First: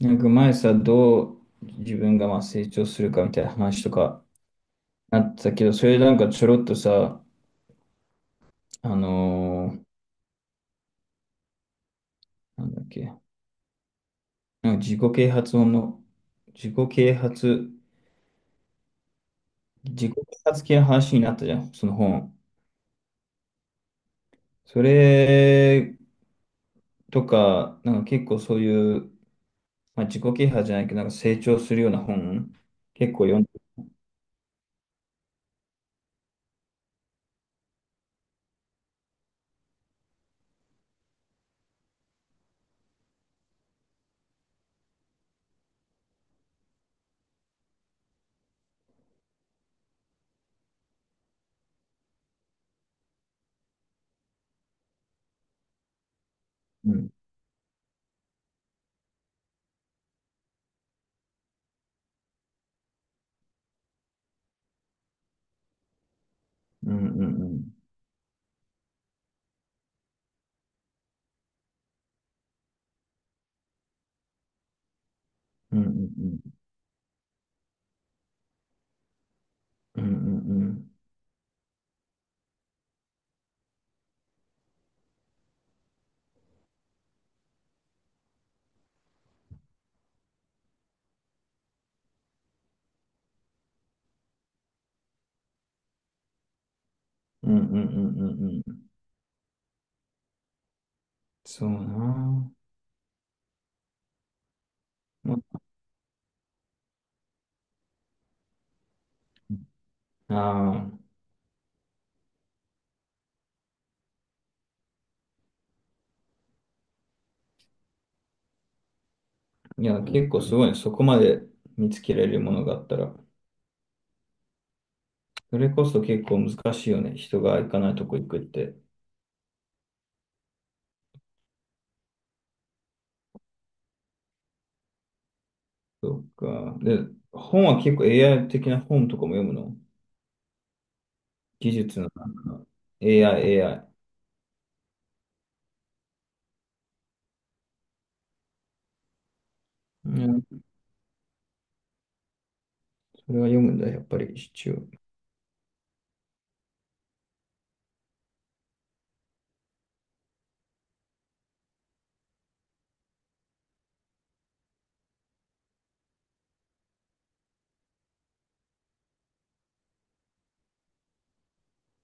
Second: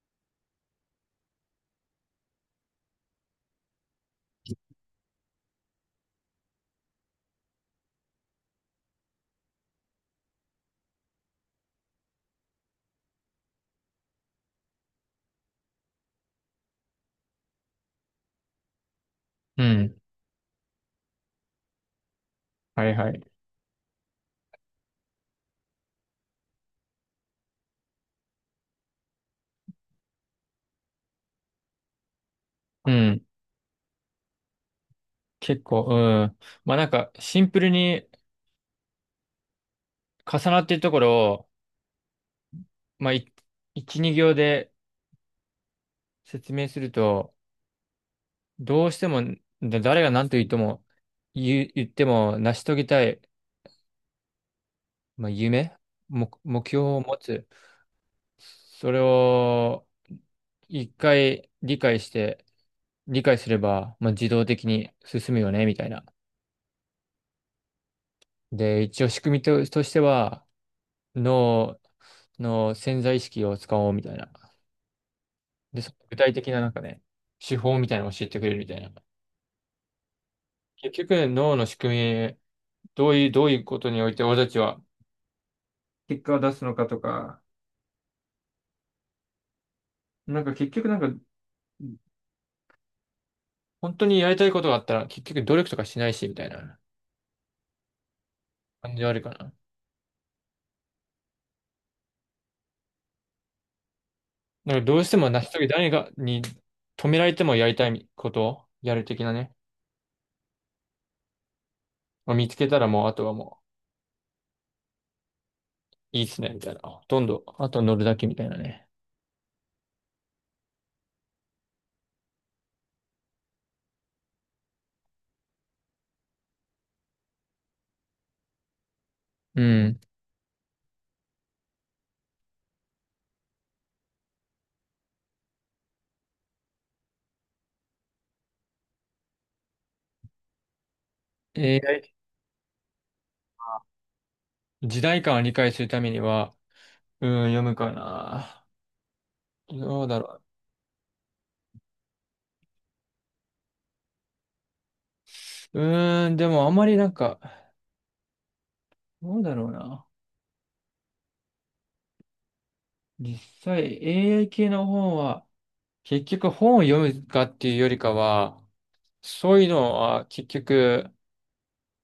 なんか前さ、どう自分がまあ成長するかみたいな話とかなってたけど、それなんかちょろっとさ、あのーなんだっけ、なんか自己啓発、う自ん。己啓発系の話になったじゃん、その本。はいはい。それとか、なんか結構そういう、まあ、自己啓発じゃないけど、なんか成長するような本、う結ん。構読んで。結構、うん。まあなんか、シンプルに重なっているところを、まあ、一、二行で説明すると、どうしても、誰が何と言っても、言っても成し遂げたい、まあ、夢、目標うをん。持つ。それを、一回理解して、理解すれば、まあ、自動的に進むよね、みたいな。うんうんうん。で、一応仕組みとしては、脳の潜在意識を使おう、みたいな。うんで、うその具体的んななんかね、手法みたいなのを教えてくれるみたいな。うん。うんうんうん。結局、脳の仕組み、どういうことにおいて俺たちは結果を出すのかとか、なんか結局なんか、本当にやりたいことがあったら結局努力とかしないし、みたいなうんうんうんうんうん。感じはあるかな。そうなぁ。なんかどうしても成し遂げ、誰が、に止められてもやりたいことをやる的なね。ああ、まあ見つけたらもう、あとはもう、いいっすね、みたいな。ほとんど、あと乗るだけみたいなね。いや、結構すごいね。そこまで見つけられるものがあったら。それこそ結構難しいよね。人が行かないとこ行くって。うん。そっか。で、本は結構 AI 的な本とかも読むの？技術 a のなんか AI、AI。時代感を理解するためには、うん、読むかな。どううだろん、それは読むんだ、やっぱり一応。う。でもあんまりなんか、どうだろうな。実際、AI 系の本は、結局本を読むかっていうよりかは、そういうのは結局、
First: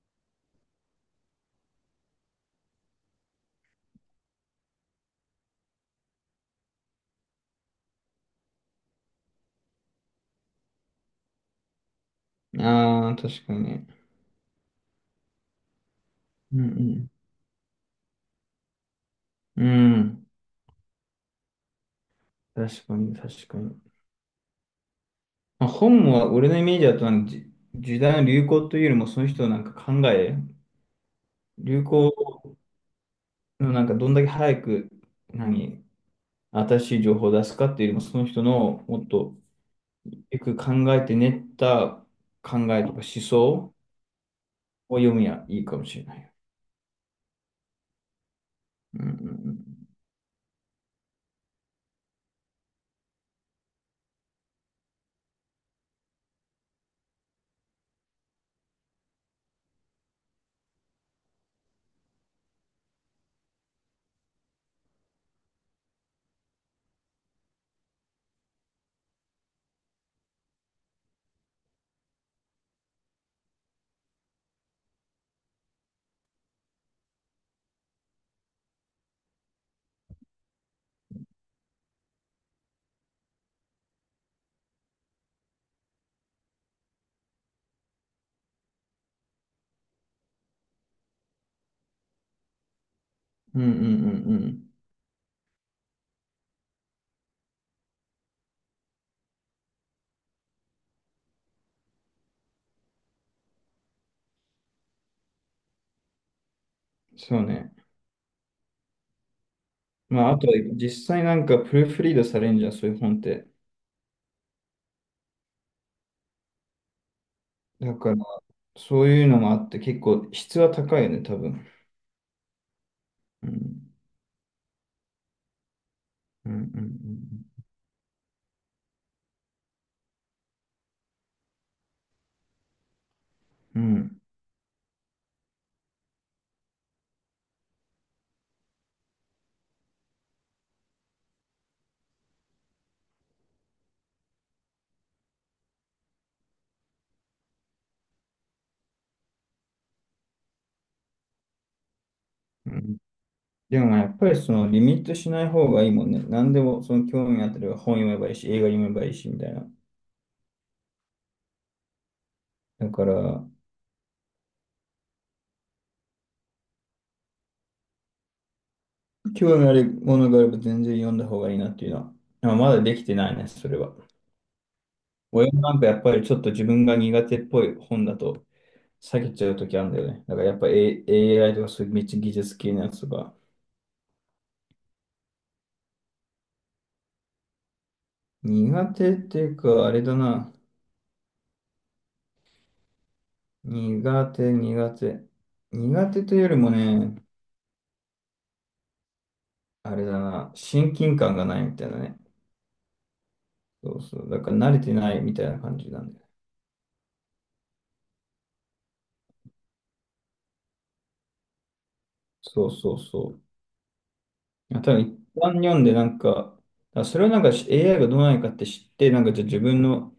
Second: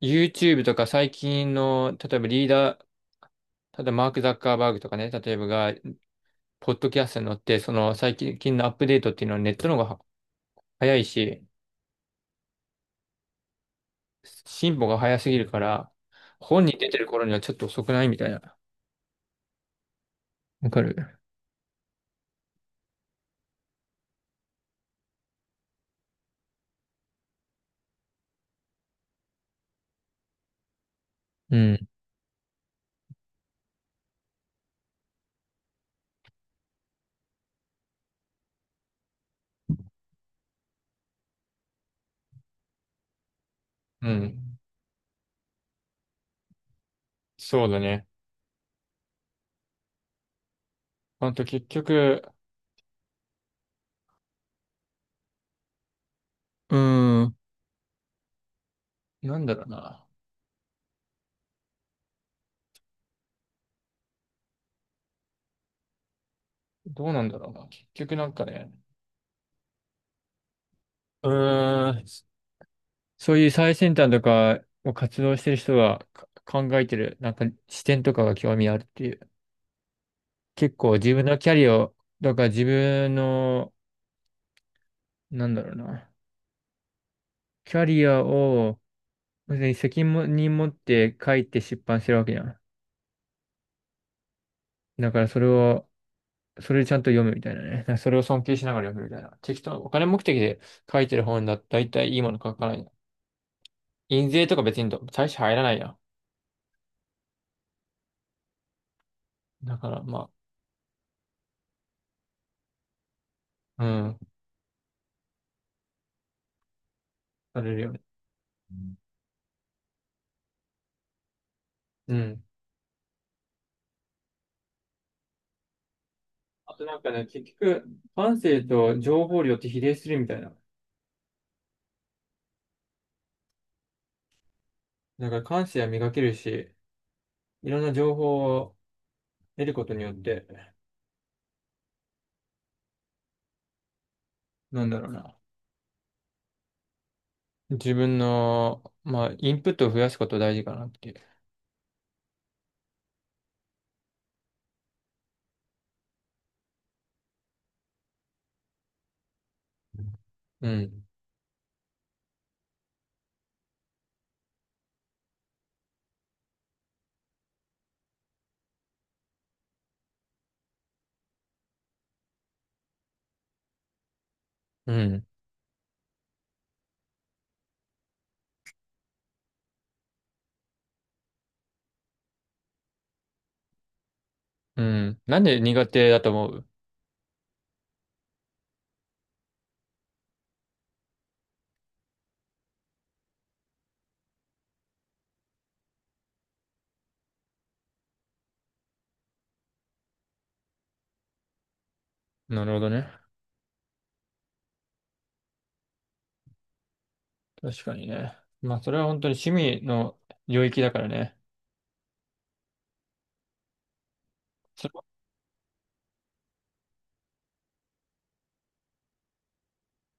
YouTube とか最近の、例えばリーダー、ただマーク・ザッカーバーグとかね、例えばが、ポッドキャストに乗って、その最近のアップデートっていうのはネットの方が早いし、ああ、確かに。進歩が早すぎるから、う本に出てるん頃にはちょっと遅くないみたいな。うん。うん。わかる。確かに、確かに。まあ、本は俺のイメージだとなんか時代の流行というよりもその人のなんか考え。う流ん。行でもなんかどんだけ早く、何、新しい情報を出すかっていうよりも、その人のもっとよく考えて練った考えとか思想うん。を読みやいいかもしれない。そうだね。うんうんあと結局、うーん。なんだろうな。どうなんだろうな。結局なんかね、うーん、そういう最先端とかを活動してる人がか考えてる、なんか視点とかが興味あるっていう。結構自分のキャリアを、だから自分の、なんだろうな。キャリアを、別に責任持って書いて出版してるわけじゃん。うん。うんうんうんうん。だからそれを、それでちゃんと読むみたいなね。なんかそれを尊敬しながら読むみたいな。適当、お金目的で書いてる本だったら大体いいもの書かない。印税とか別に大して入らないや。そうね。だから、ままあ、あと、実際なんかプルーフリードされんじゃん、そういう本って。あ、うん、されるよだね。から、うん。そういうのもあって、結構質は高いよね、多分。うん。うんうあとなんかね、結ん局、感性と情報量って比例するみたいな。うんうん。うん。だから感性は磨けるし、いろんな情報を得ることによって、なんだろうな。自分の、まあ、インプットを増やすこと大事かなっていう。うん。でもやっぱりそのリミットしない方がいいもんね。何でもその興味あったら本読めばいいし、映画読めばいいしみたいな。うん。だから、興味あるものがあれば全然読んだ方がいいなっていうのは。まあ、まだできてないね、それは。うん。親もなんかやっぱりちょっと自分が苦手っぽい本だと避けちゃうときあるんだよね。だからやっぱ、AI とかそういうめっちゃ技術系のやつとか。うん。なんで苦手だと思う？苦手っていうか、あれだな。苦手、苦手。苦手というよりもね、あれだな。親近感がないみたいなね。なるほどね。そうそう。だから慣れてないみたいな感じなんだよね。確かにね。まあ、それは本当に趣味の領域だからね。そうそうそう。いや多分そ一般読んでなんか、あそれはなんかし AI がどうなのかって知って、なんかじゃあ自分の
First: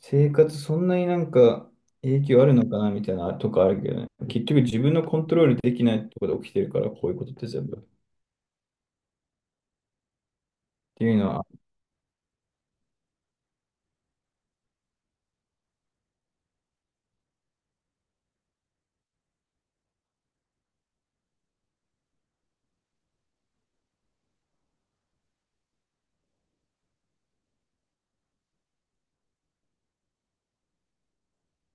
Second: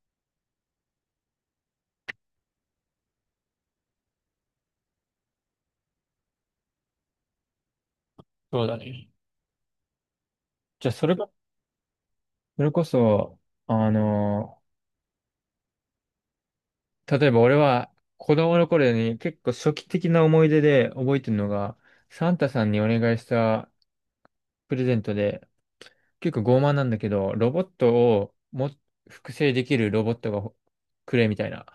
生活そんなになんか影響あるのかなみたいなとかあるけどね。結局自分のコントロールできないところで起きてるから、こういうことって全部。っそうだね。じゃあ、てそれいうがのは、それこそ、あの、例えば俺は子供の頃に結構初期的な思い出で覚えてるのが、サンタさんにお願いしたプレゼントで、結構傲慢なんだけど、ロボットをも複製できるロボットがほくれみたいな、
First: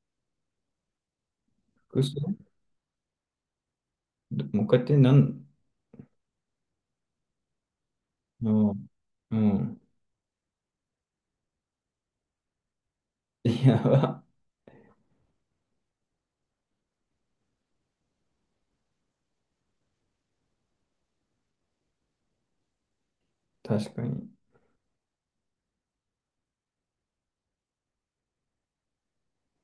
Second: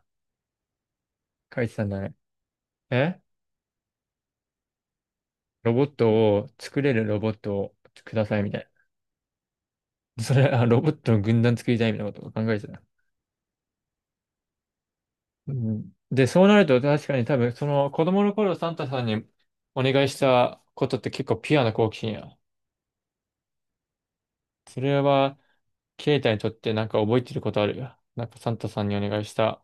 書いてたんだ複ね。数？えもう一回やってロボットを作れるロボットをくださいうみたいん、うん。な。それ、あ、ロボットの軍団作りたいみたいなことを考えてた。いや、うん。で、そうなると確かに多分、その子供の頃サンタさんにお願いしたことって結構ピュアな好奇心や。確かに。それは、ケイタにとってなんか覚えてることあるよ。なんかサンタさんにお願いした。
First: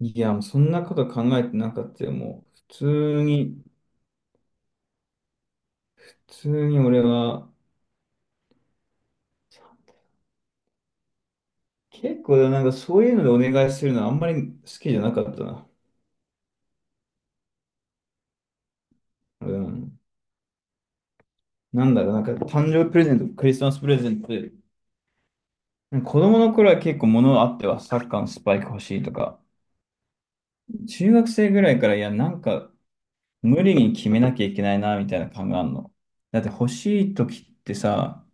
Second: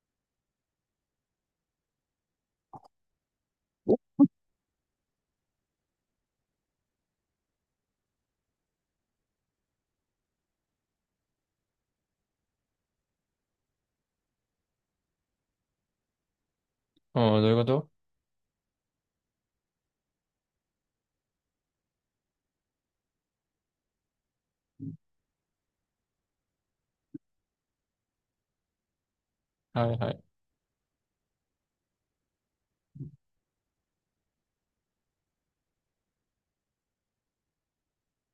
いや、もうそんなこと考えてなかったよ。もう通に、普通に俺は、結構なんかそういうのでお願いするのはあんまり好きじゃなかったな。うん、どういうこと？うん。なんだろう、なんか誕生日プレゼント、クリスマスプレゼントで、子供の頃は結構物あってはサッカーのスパイク欲しいとか、はいはい。中学生ぐらいからいや、なんか無理に決めなきゃいけないなみたいな感があるの。だって欲しい時ってさ、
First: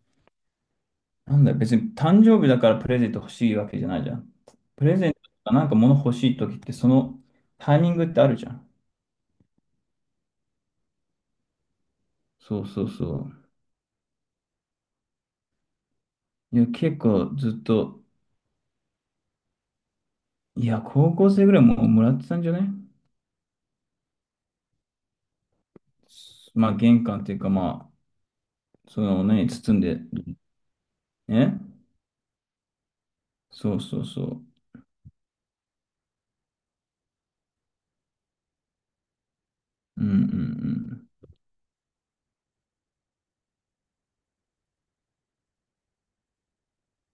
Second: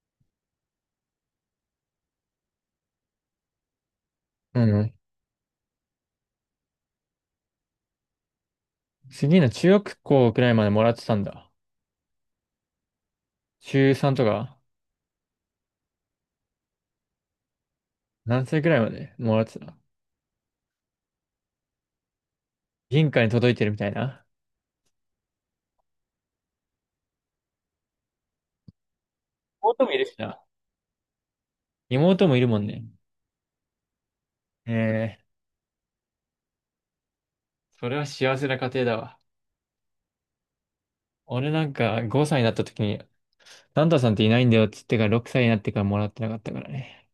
なんだ、別に誕生日だからプレゼント欲しいわけじゃないじゃん。うプん。レゼントとかなんか物欲しい時ってそのタイミングってあるじゃん。次の中学校くらいまでもらってたんだ。そうそうそう。中3とか、いや、結構ずっと、何歳くらいまでもらってた？いや、高校生ぐらいもうもらってたんじゃね？銀貨に届いてるみたいな。まあ、玄関っていうか、まあ、その、包ん妹もいで、るしな。ね。妹もいるもんね。そうそうそう。ええ、それは幸せな家庭だわ。うんうんうん。俺なんか5歳になった時にサンタさんっていないんだよっつってから6歳になってからもらってなかったからね。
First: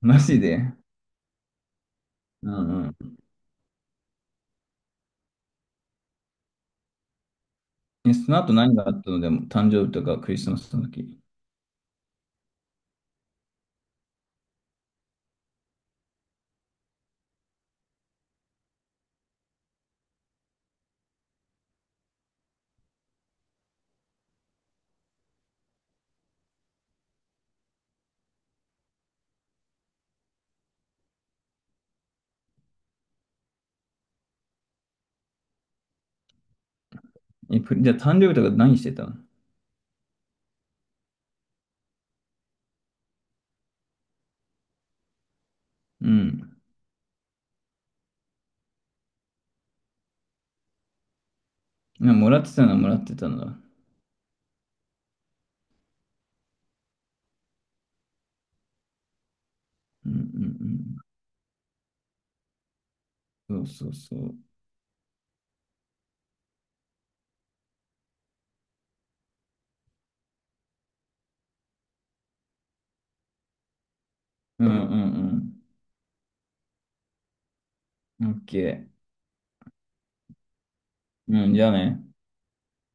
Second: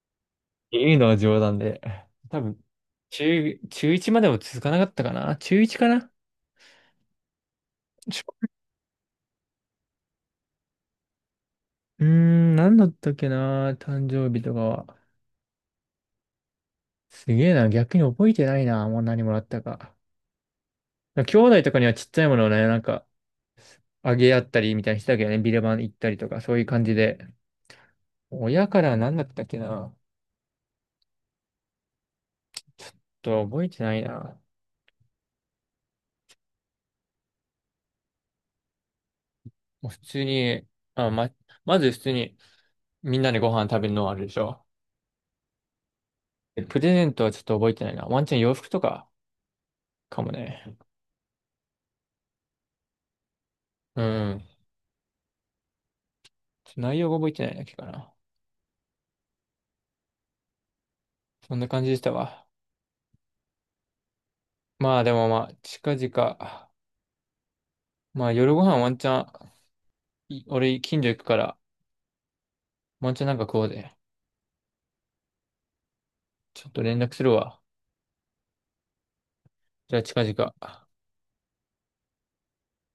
マジっで？ていうのは冗談で。多う分、んうん。中1までも続かなかったかな、中1かな。え、ちそのょ後何があったの？でも、誕生日とかクリスマスの時。うーん、何だったっけな、誕生日とかは。すげえな、逆に覚えてないな、もう何もらったか。兄弟とかにはちっちゃいものをね、なんか、あげ合ったりみたいにしてたけどね、ビレバン行ったりとか、そういう感じで。親からは何だったっけな。ちょっと覚えてないな。え、じゃあ誕生日とか何してたの？もう普通に、あ、ま、まず普通に、みんなでご飯食べるのはあるでしょ？うん。プレゼントはちょっと覚えてないな。ワンチャン洋服とかかもね。いやもらってたのはもらってたんだ。うんうん。ちょっと内容が覚えてないだけかな。うんそんな感じでしたわ。うん。そうそうそう。まあでもまあ、近々。まあ夜ご飯ワンチャン、俺近所行くから、ワンチャンなんか食おうぜ。うんうんちょっと連絡するわ。うん。オッケー。じゃあ近々。うん、じゃあね。